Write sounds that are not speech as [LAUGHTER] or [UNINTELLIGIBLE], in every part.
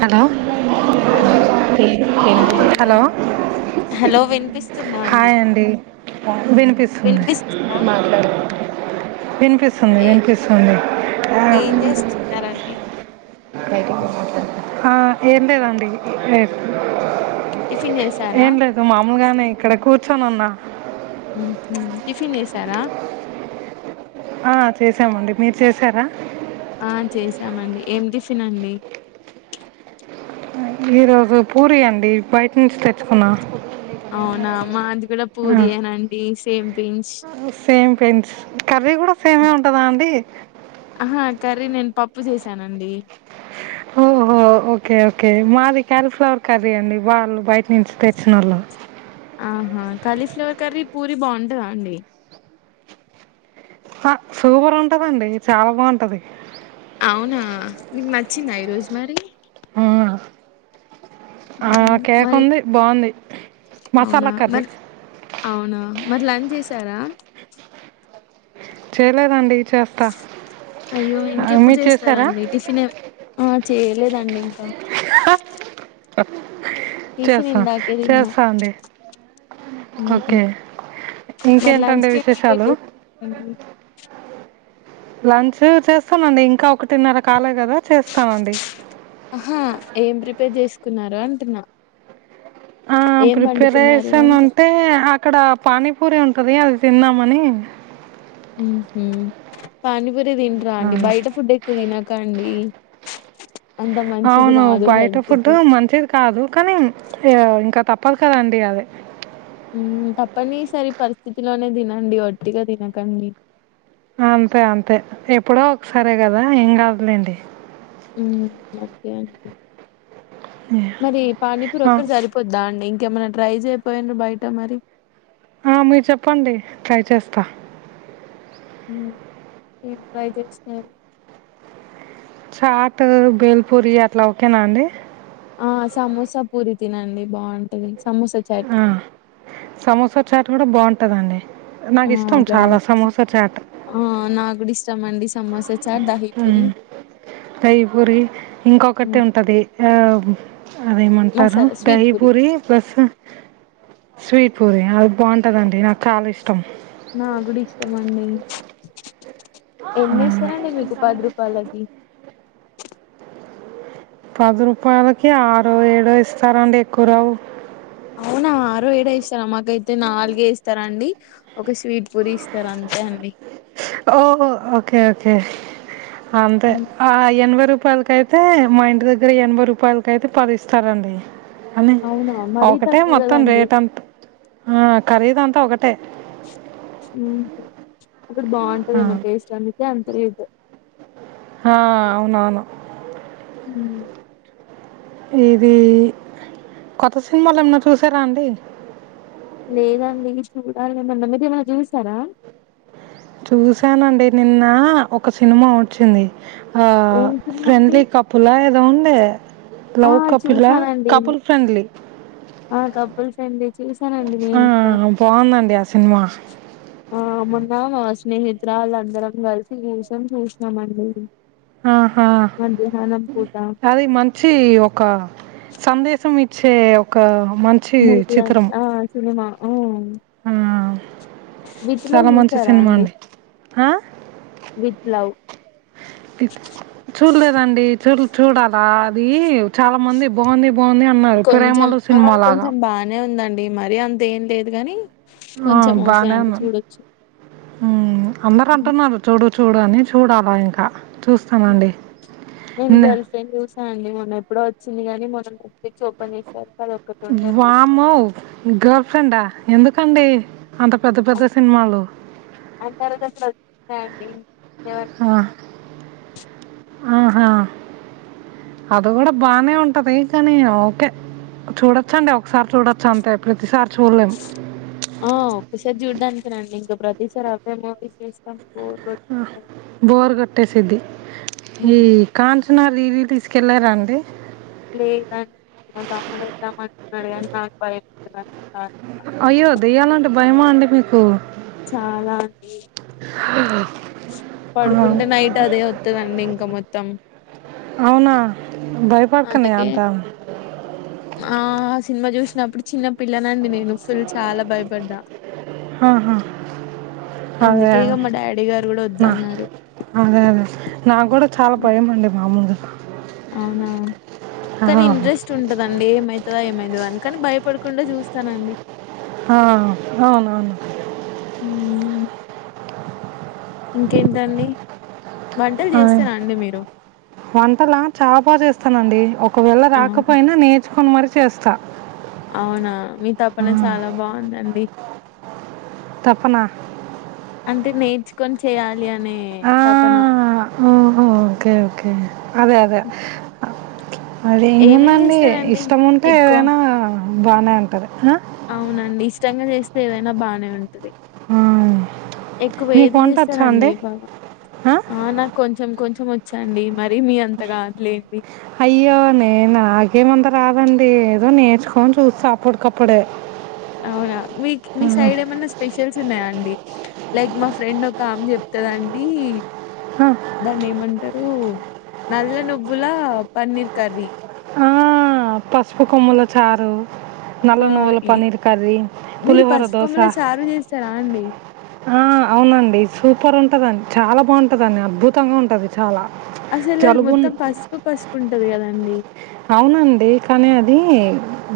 Hello hello hi అండి hello hello వినిపిస్తుందా hi అండి వినిపిస్తుంది వినిపిస్తుందా మాట్లాడు వినిపిస్తుంది ఏ వినిపిస్తుంది ఆ ఏం చేస్తున్నారండి ఆ ఏం లేదండి టిఫిన్ చేసారా అగానే ఇక్కడ కూర్చొని ఉన్నా టిఫిన్ చేశారా ఆ చేసామండి మీరు చేసారా ఆ చేసామండి ఏం టిఫిన్ అండి ఈరోజు పూరిీ అండి బయట నుంచి తెచ్చుకున్నా అవునా మాది కూడా పూరి ఆ, అనండి same pinch same pinch curry కూడా సేమే ఉంటదా అండి ఆహా కర్రీ నేను పప్పు చేశానండి ఓహో ఓకే ఓకే మాది క్యారీఫ్లవర్ కర్రీ అండి వాళ్ళు బయట నుంచి తెచ్చ నల ఆహా కళీఫ్లవర్ కర్రీ పూరి బాగుంటదా అండి ఆ సూపర్ ఉంటదండి చాలా బాగుంటది అవునా నీకు నచ్చిందా ఈ రోజు మరి ఆ ఆ మ్మ్. కేక్ మరి ఉంది బాగుంది అవునా మసాలా కర్రీ మరి అవునా మరి లంచ్ చేసారా చేయలేదండి చేస్తా అయ్యో ఇంకెప్పుడు మీరు చేసారా చేస్తారండి టిఫిన్ ఆ చేయలేదండి ఇంకా టిఫిన్ చేస్తాం ఇందాకే తిన్నా చేస్తా అండి మ్మ్. ఓకే మరి లంచ్ ఇంకేంటండి కి ఏం ప్రిపేర్ విశేషాలు చేశారండి లంచ్ చేస్తానండి ఇంకా ఒకటిన్నర కాలే కదా చేస్తానండి ఆహా ఏం ప్రిపేర్ చేసుకున్నారు అంటున్నా ఆ ఏం వండుకున్నారు ప్రిపరేషన్ అంటు అంటే అక్కడ పానీపూరి ఉం కదే అది తిన్నమని ఉహు పానీపూరి తింటరా ఆ, అండి బయట ఫుడ్ ఎక్కువ తినకండి అంత మంచిది అవును కాదు బయట హెల్త్ ఫుడ్డు కి మంచిది కాదు కానీ ఇక ఇంకా తప్ప పలకదండి ఆమె ఉమ్ తప్పని సరి పరిస్థితిలోనే తినండి వొట్టి గా తినకండి ఆ అంతే అంతే ఎప్పుడో ఒకసారే కదా ఏం కాదులేండి మ్ ఓకే అండి మరి పానీపూరి ఆ ఒక్కటి సరిపోద్దా అండి ఇంకేమైన్నా ట్రై చేయపోయారు బయట మరి ఆ మీరు చెప్పండి ట్రై చేస్తా [UNINTELLIGIBLE] నేను ట్రై చేస్తా చాట్ బేల్పూరి అట్లా ఓకేనా అండి ఆ సమోసా పూరి తినండి బాంటది ఆ సమోసా చాట్ కూడా బాగుంటదండి ఆ నాకి ఇష్టం చాలా బాగుంటది సమోసా చాట్ ఆ ధహి పూరి దహి పూరి ఇంకొకటి ఉంటది ఆ అదేమంటారు మసాలా దై స్వీట్ పూ పూరి ప్లస్సు స్వీట్ పూరి అది బాగుంటదండి నాకు చాలా ఇష్టం ఏమొ అండి ఎన్ని ఇస్తరండి మీకు పది రూపాయలకి పది రూపాయలకి ఆరో ఏడో ఇస్తారండి ఎక్కువ రావు అవునా ఆరో ఏడో ఇస్తారా మాకైతే నాలుగే ఇస్తారండి ఒక స్వీట్ పూరి ఇస్తారు అంతే అండి ఓ ఓకే ఓకే అంతే ఉమ్, ఆ ఎన్వరు రూపాయలకయితే మా ఇంటి దగ్గర ఎనభై రూపాయలక అయితే పదిస్తారండి అని అవునా మరీ ఒకటే తక్కువ మొత్తం కదండి రేట్ అంత ఆ ఖరీద్ అంతా ఒకటే ఊహు అక్కడ ఆ, బాగుంటుందేమో టేస్ట్ అందుకే అంత రేటు హా అవునవును ఉ ఇది కొత్త సినిమాలు ఏమన్నా చూసారా అండి లేదాండి చూడాలి మన్న మీదిమ చూసారా చూసానండి నిన్న ఒక సినిమా వచ్చింది హొ ఏం సినిమా అండి ఫ్రెండ్లీ కపులా ఏదో ఉంది ఆ లవ్ కపిల్లా చూసానండి కపుల్ ఫ్రెండ్లీ ఆ కపుల్స్ అండి చూసానండి నేను కూడ బాగుందండి ఆ సినిమా ఆ మన్నా స్నేహితురాళ్ల అందరం కలిసి [UNINTELLIGIBLE] చూసినామండి ఆహా మధ్యాహ్నం పూట అది మంచి ఒక సందేశం ఇచ్చే ఒక మంచి మూవీ చిత్రం ఆ సినిమా ఓ ఆ విత్ లవ్ చాలా మంచి జూసారా సినిమా అండి ఆ విత్ లవ్ చూడలేదండి చూ చూడాలా అది చాలా మంది బాగుంది బాంది అన్నారు కొంచెం ప్రేమలు ఆ సినిమా లాగా కొంచెం బానే ఉందండి మరి అంత ఏం లేదు గాని ఆ కొంచెం ఓకే బానే అండి ఉంది చూడొచ్చు అందరు హ్మ్. అంటున్నారు చూడొ చూడని చూడాలా ఇంకా హ్మ్. చూస్తానండి నేను న గర్ల్ ఫ్రెండ్ చూసా అండి మనం ఎప్పుడో వచ్చింది గానీ మనం కుప్పచ్చి ఓపెన్ చేసారు అది ఒక్కటి ఉండే మూవీ వామో గర్ల్ ఫ్రెండ్డా ఎందుకండి అంత పెద్ద పెద్ద సినిమాలు యాండి ఆ ఆహా అది కూడా బానే ఉంటది కానీ ఓకే చూడొచ్చండి ఒకసారి చూడొచ్చ అంతే ప్రతిసారి చూడలేం రేప్ చూడ్డానికి రండి ఇంకా ప్రతిసారి అవేమో అండీ చూస్తాం బోర్ ఉ కొట్టేస్తాది బోర్ గొట్టేసిద్ది ఈ కాన్ట్రానరీరీ తీసుకెళ్ళారా అండి లేదాని మా తమ్ముడు ఏదమంటున్నడుగాని నాకు భయపతంది కా అయ్యో దెయ్యాలంటే భయమా అండి మీకు చాలా అండి ఓ పడుకుంటే నైట్ అదే వతదండి ఇంకా మొత్తం అవునా బయపడుతున్నయా అందుకే అంత ఆ ఆ సినిమా చూసినప్పుడు చిన్న పిల్లనండి నేను ఫుల్ చాలా భయపడ్డా ఆహా అదే అందుకే ఇగ మా డాడీ ఇగ నా అదే అదే నా కూడా చాలా భయం అండి మా ముందు అవునా కానీ ఆ, ఇంట్రెస్ట్ ఉంటదండి ఏమవుతదా ఏమవుతదా అని కాని భయపడు కుండా చూస్తానండి ఆ అవునవును ఊ ఇంకేంటండి పంటలు అదే చేస్తరా అండి మీరు వంటలా చా బా చేస్తానండి ఒకవేళ అవును. రాకపోయినా నేర్చుకొని మరి చేస్తా అవునా మీ తపన ఆ. చాలా బాగుందండి తపనా? అంటే నేర్చుకొని చేయాలి అనే ఆ! తపన ఓహో ఓకే ఓకే అదే అదే అదే ఏమేం ఏముందండి చేస్తారండి ఇష్టం ఉంటే ఎక్కువ? ఏదైనా బానే ఉంటది ఆ! అవునండి ఇష్టంగా చేస్తే ఏదైనా బానే ఉం అవును ఎక్కువ ఏది చేస్తారండి బాగా ఆ నాకు కొంచెం కొంచెం వచ్చండి మరి మీ అంత కాదులేండి. అయ్యో నే నాగే మంత రాదండి ఏదో నేర్చుకొని చూస్త అప్పటికప్పుడే అవునా మీక్ మీ హ్మ్. సైడ్ ఏమైన్నా స్పెషల్స్ ఉన్నాయా అండి లైక్ మా ఫ్రెండ్ ఒక ఆమె చెప్తందండి ఆ! దాన్ని ఏమంట రు నల్ల నువ్వుల పన్నీర్ కరీ ఆ పసుపు కొమ్ముల చారు నల్ల ఆ! నువుల ఈ పన్నీర్ కర్రీ మీరు పులిహోర పసు దోశ కొమ్మల చారు చేస్తారా అండి వా అవునండి సూపర్ ఉం ఉంటదండి చాలా బాగుంటదండి అద్భుతంగా ఉంటది చాలా అసలు అది జలుబున్ మొత్తం పసుపు పసుపు ఉంటది కదండి అవునండి కానీ అది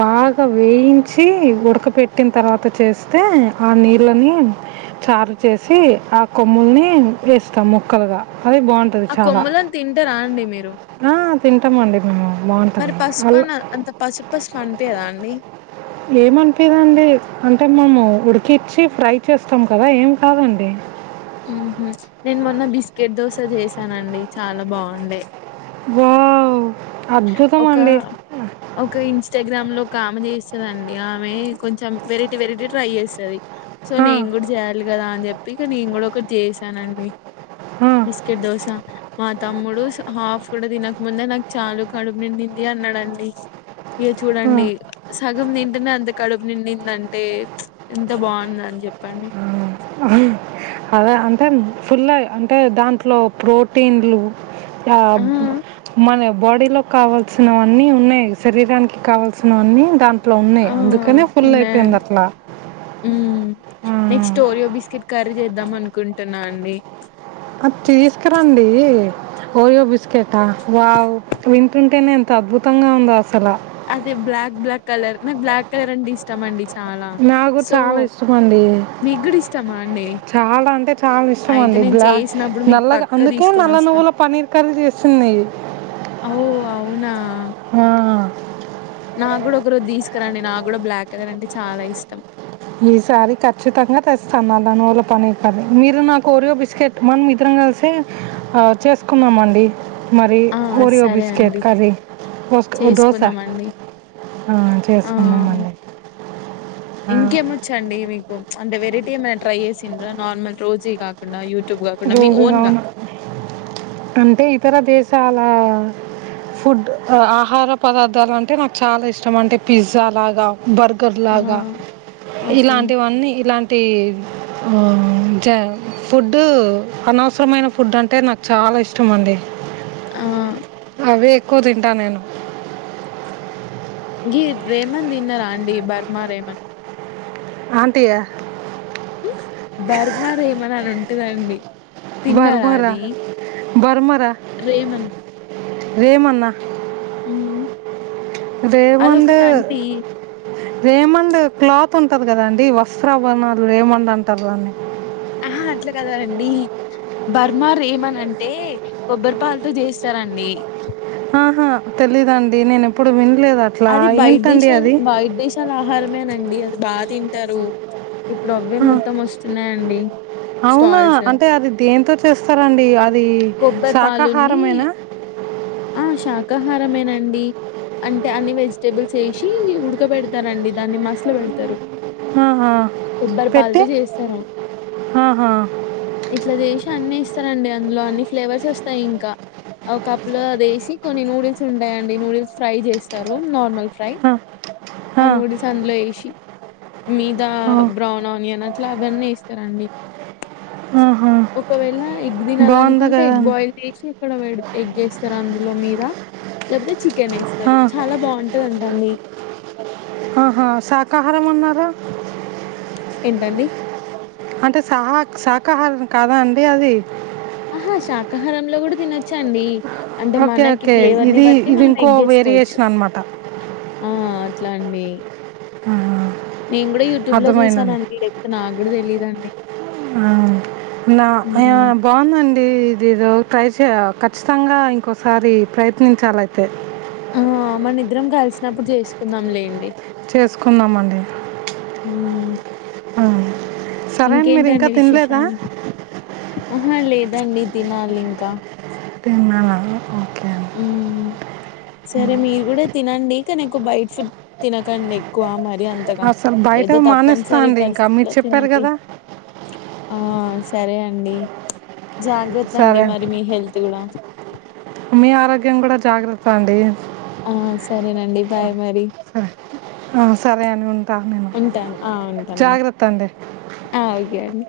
బాగా వేయించి ఉడక పెట్టిన తర్వాత త్త చేస్తే ఆ నీళ్ళని చారు చేసి ఆ కొమ్ముల్ని వేస్తాం ముక్కలుగా అది బాగుంటది ఆ చాలా కొమ్మలను తింటారా అండి మీరు ఆ తింటమండి మేము మరి బావుంటది. పసుపు అల్ అన్నరు అంత పసుపు పసుపు పనిపియదా అండి ఏముంటిదండి అంటే మనము ఉడికించి ఫ్రై చేస్తాం కదా ఏం కాదండి ఉహు నేన్ మొన్న బిస్కెట్ దోశ చేసానండి చాలా బాగుండే వావ్ ఒక అద్భుతమండి ఒక ఇన్స్టాగ్రామ్ లో ఒక ఆమె చేస్ స్తదండి ఆమె కొంచెం వెరైటీ వెరైటీ ట్రై చేస్తది సో ఆ! నేం కూడా చేయాలి కదా అని చెప్పి ఇక నేన్ కూడ ఒకటి చేసానండి ఆ! బిస్కెట్ దోశ మా తమ్ముడు హాఫ్ కూడ తినకముందే నాకు చాలుూ కడుపు నిండింది అన్నాడండి ఇక ఆ! చూడండి సగం తింటేనే అంత కడుపు నిండిందంటే ఎంత బాగుందండి జెప్పండి అదే అంటే ఫుల్ అంటే దాంట్లో ప్రోటీన్లు ఆ [UNINTELLIGIBLE] మనె బాడీ లో కావల్సినవన్నీ ఉన్నాయి శరీరానికి కావల్సినవన్నీ దాన్ ఆ ఉన్నాయండి ఉమ్ next Oreo biscuit curry చేద్దాం అనుకుంటున్నా అండి నాక్ తీసుకురండి ఓరియో బిస్కెటా వావ్ వింటుంటేనే ఎంత అద్భుతంగ ఉందో అసల అదే బ్లాక్ బ్లాక్ కలర్ నాకు బ్లాక్ కలర్ అంటే ఇష్టమండి చాల నాకు కూడా సో చాలా ఇష్టం అండి మీక్ గూడ ఇష్టమా అండి చాలా అంటే చాలా ఇష్టం అయితే అండి నేను బ్లాక్ చేసినప్పుడు మీకు నల్లగా పక్కా అందుకే తీసుకొని నల్ల వస్తా నువ్వుల పన్నీర్ కర్రీ చేస్తుంది ది అవ్ అవున నాక్కూడ ఒకరోజు తీసుకురండి నా కూడ బ్లాక్ కలర్ అంటే చాలా ఇష్టం ఈసారి ఖచ్చితంగ తెస్తాను నా నూవ్వల పన్నిర్ మీరు నాకు ఒరియో బిస్కెట్ మన మిద్దరం కల్సి ఆ చేసుకుందా మండి మరి ఆ ఒరియో సరే బిస్కెట్ అండి కర్రీ [UNINTELLIGIBLE] దోశ చేసుకుందామండి ఆ చేసుకుందా ఆ మండి ఆ వచ్చండి మీకు అంటే వెరైటీ ఏమైనా ట్రై చేసిండ నార్మల్ రోజువి కాకుండా యూ రోజుగాన అంటే ఇతర దేశాల ఫుడ్ ఆహార పదార్థాలు అంటే నాక్ చాలా ఇష్టం అంటే పిజ్జా అలాగ బర్గర్ లాగ ఆహా! ఓకే. ఇలాంటివన్నీ ఇలాంటి జ ఫుడ్ డు అనవసరమైన ఫుడ్ అంటే నాకు చాల ఇష్టమండి ఆ అవే ఎక్కువ తింటా నేను గి రేమన్ దిన్న రాండి బర్మా రేమన్్ ఆంటిగా బర్మర్ ఏమన అని ఉంటుందండి బర్మరా బర్మర రేమన్ రేమన్నా మ్ దేవండు రేమండ్ క్లాత్ ఉంటది కదండి వస్త్రా బణ రేమండ్ అంటార్ దాన్ని ఆహ అట్ల కాదండి బర్మర్ ఏమనంటే కొబ్బరిపాలతో చేస్తారు దండి ఆహ తెలీదండి నేన్ ఎప్పుడు విన్ అది బయట్ దేశాలు బయట్ దేశాల ఆహారమేనండి అది బాగ తింటారు ఇప్పుడవ్వే మొత్తం వస్తున్నాయంండి అవున అంటే అది దేంతో చేస్తారండి అది కొబ్బరి పాలుని శాకాహారమేనా ఆ శాకాహారమేనండి అంటే టె అన్ని వెజిటేబుల్స్ వేసి ఉడకబెడతారండి దాన్ని మసలు పెడతారు ఆహా కొబ్బరి పెట్టి పాల్తో చేస్తారు ఆహా ఇట్ల చేసి అన్ని వేస్తరండి అందులో అన్ని ఫ్లేవర్స్ వస్తాయి ఇంకా ఒక కప్ లో అదేసి కొన్ని నూడిల్స్ ఉంటాయండి నూడిల్స్ ఫ్రై చేస్ స్తారు నార్మల్ ఫ్రై ఆ, ఆ నూడిల్స్ అందులో వేసి మీద ఆ, బ్రౌన్ ఆనియన్ అట్లా అవన్నీ ఎస్తారండి ఆహా ఒకవేళ ఎగ్ బాగుంది తినాలనుకుంటే కదా ఎగ్ బాయిల్ చేసి అక్కడ పెడ్ ఎగ్ వేస్ తారు అందులో మీద లేకపోతే చికెన్ వేస్తారు ఆ. చాలా బాగుంటదంట అండి ఆహా శాకాహారం అన్నారు ఏంటండీ అంటే సహాక్ సాకహారం కాదా అండి అది ఆహా శాకాహారంలో కూడా తినొచ్చండి అంటే ఓకే మనకి ఓకే ఫ్లేవర్ ని ఇది బట్టి ఇది మనం ఇంకో ఎగ్ యేసుకోవొచ్చు వేరియేషన్ అనమాట ఆ ఇట్లండీ ఆ నేను కూడా యూట్యూబ్ లో చూసానండి లేకపోతే నాకు కూడా తెలీదండి ఆ న హ్మ్. బాగుందండీ ఇది ఏదో క్రైస్ కచ్చితంగా ఇంకోసారి ప్రయత్నించాలైతే మన ఇద్దరం కలిసినప్పుడు చేసుకుందాం లేండి చేసుకుందం అండి ఉమ్ ఆ సరే ఇంకేంటి మీరు ఇంకా అండి తినలేదా విశేషాలు ఆహా లేద్ దండి తినాలి ఇంకా తిన్నావా హ్మ్. తినకు బైట్ ఫుడ్ తినకండి ఎక్కువ మ రి అంతగా అసలు బయట ఏదో మానేస్తా తప్పనిసరి అండి ఇంకా మీరు పరిస్థితిలో చెప్పారు తినండి కదా ఆ సరే అండి జాగ్రత్త అండి మరి మీ హెల్త్ కూడా మేము కూడా జాగ్రత్త అండి ఆ సరేనండి బాయ్ మరి సరే సరే అండి ఉంటాను నేను ఉంటాను ఆ ఉంటానండి జాగ్రత్త అండి ఆ ఓకే అండి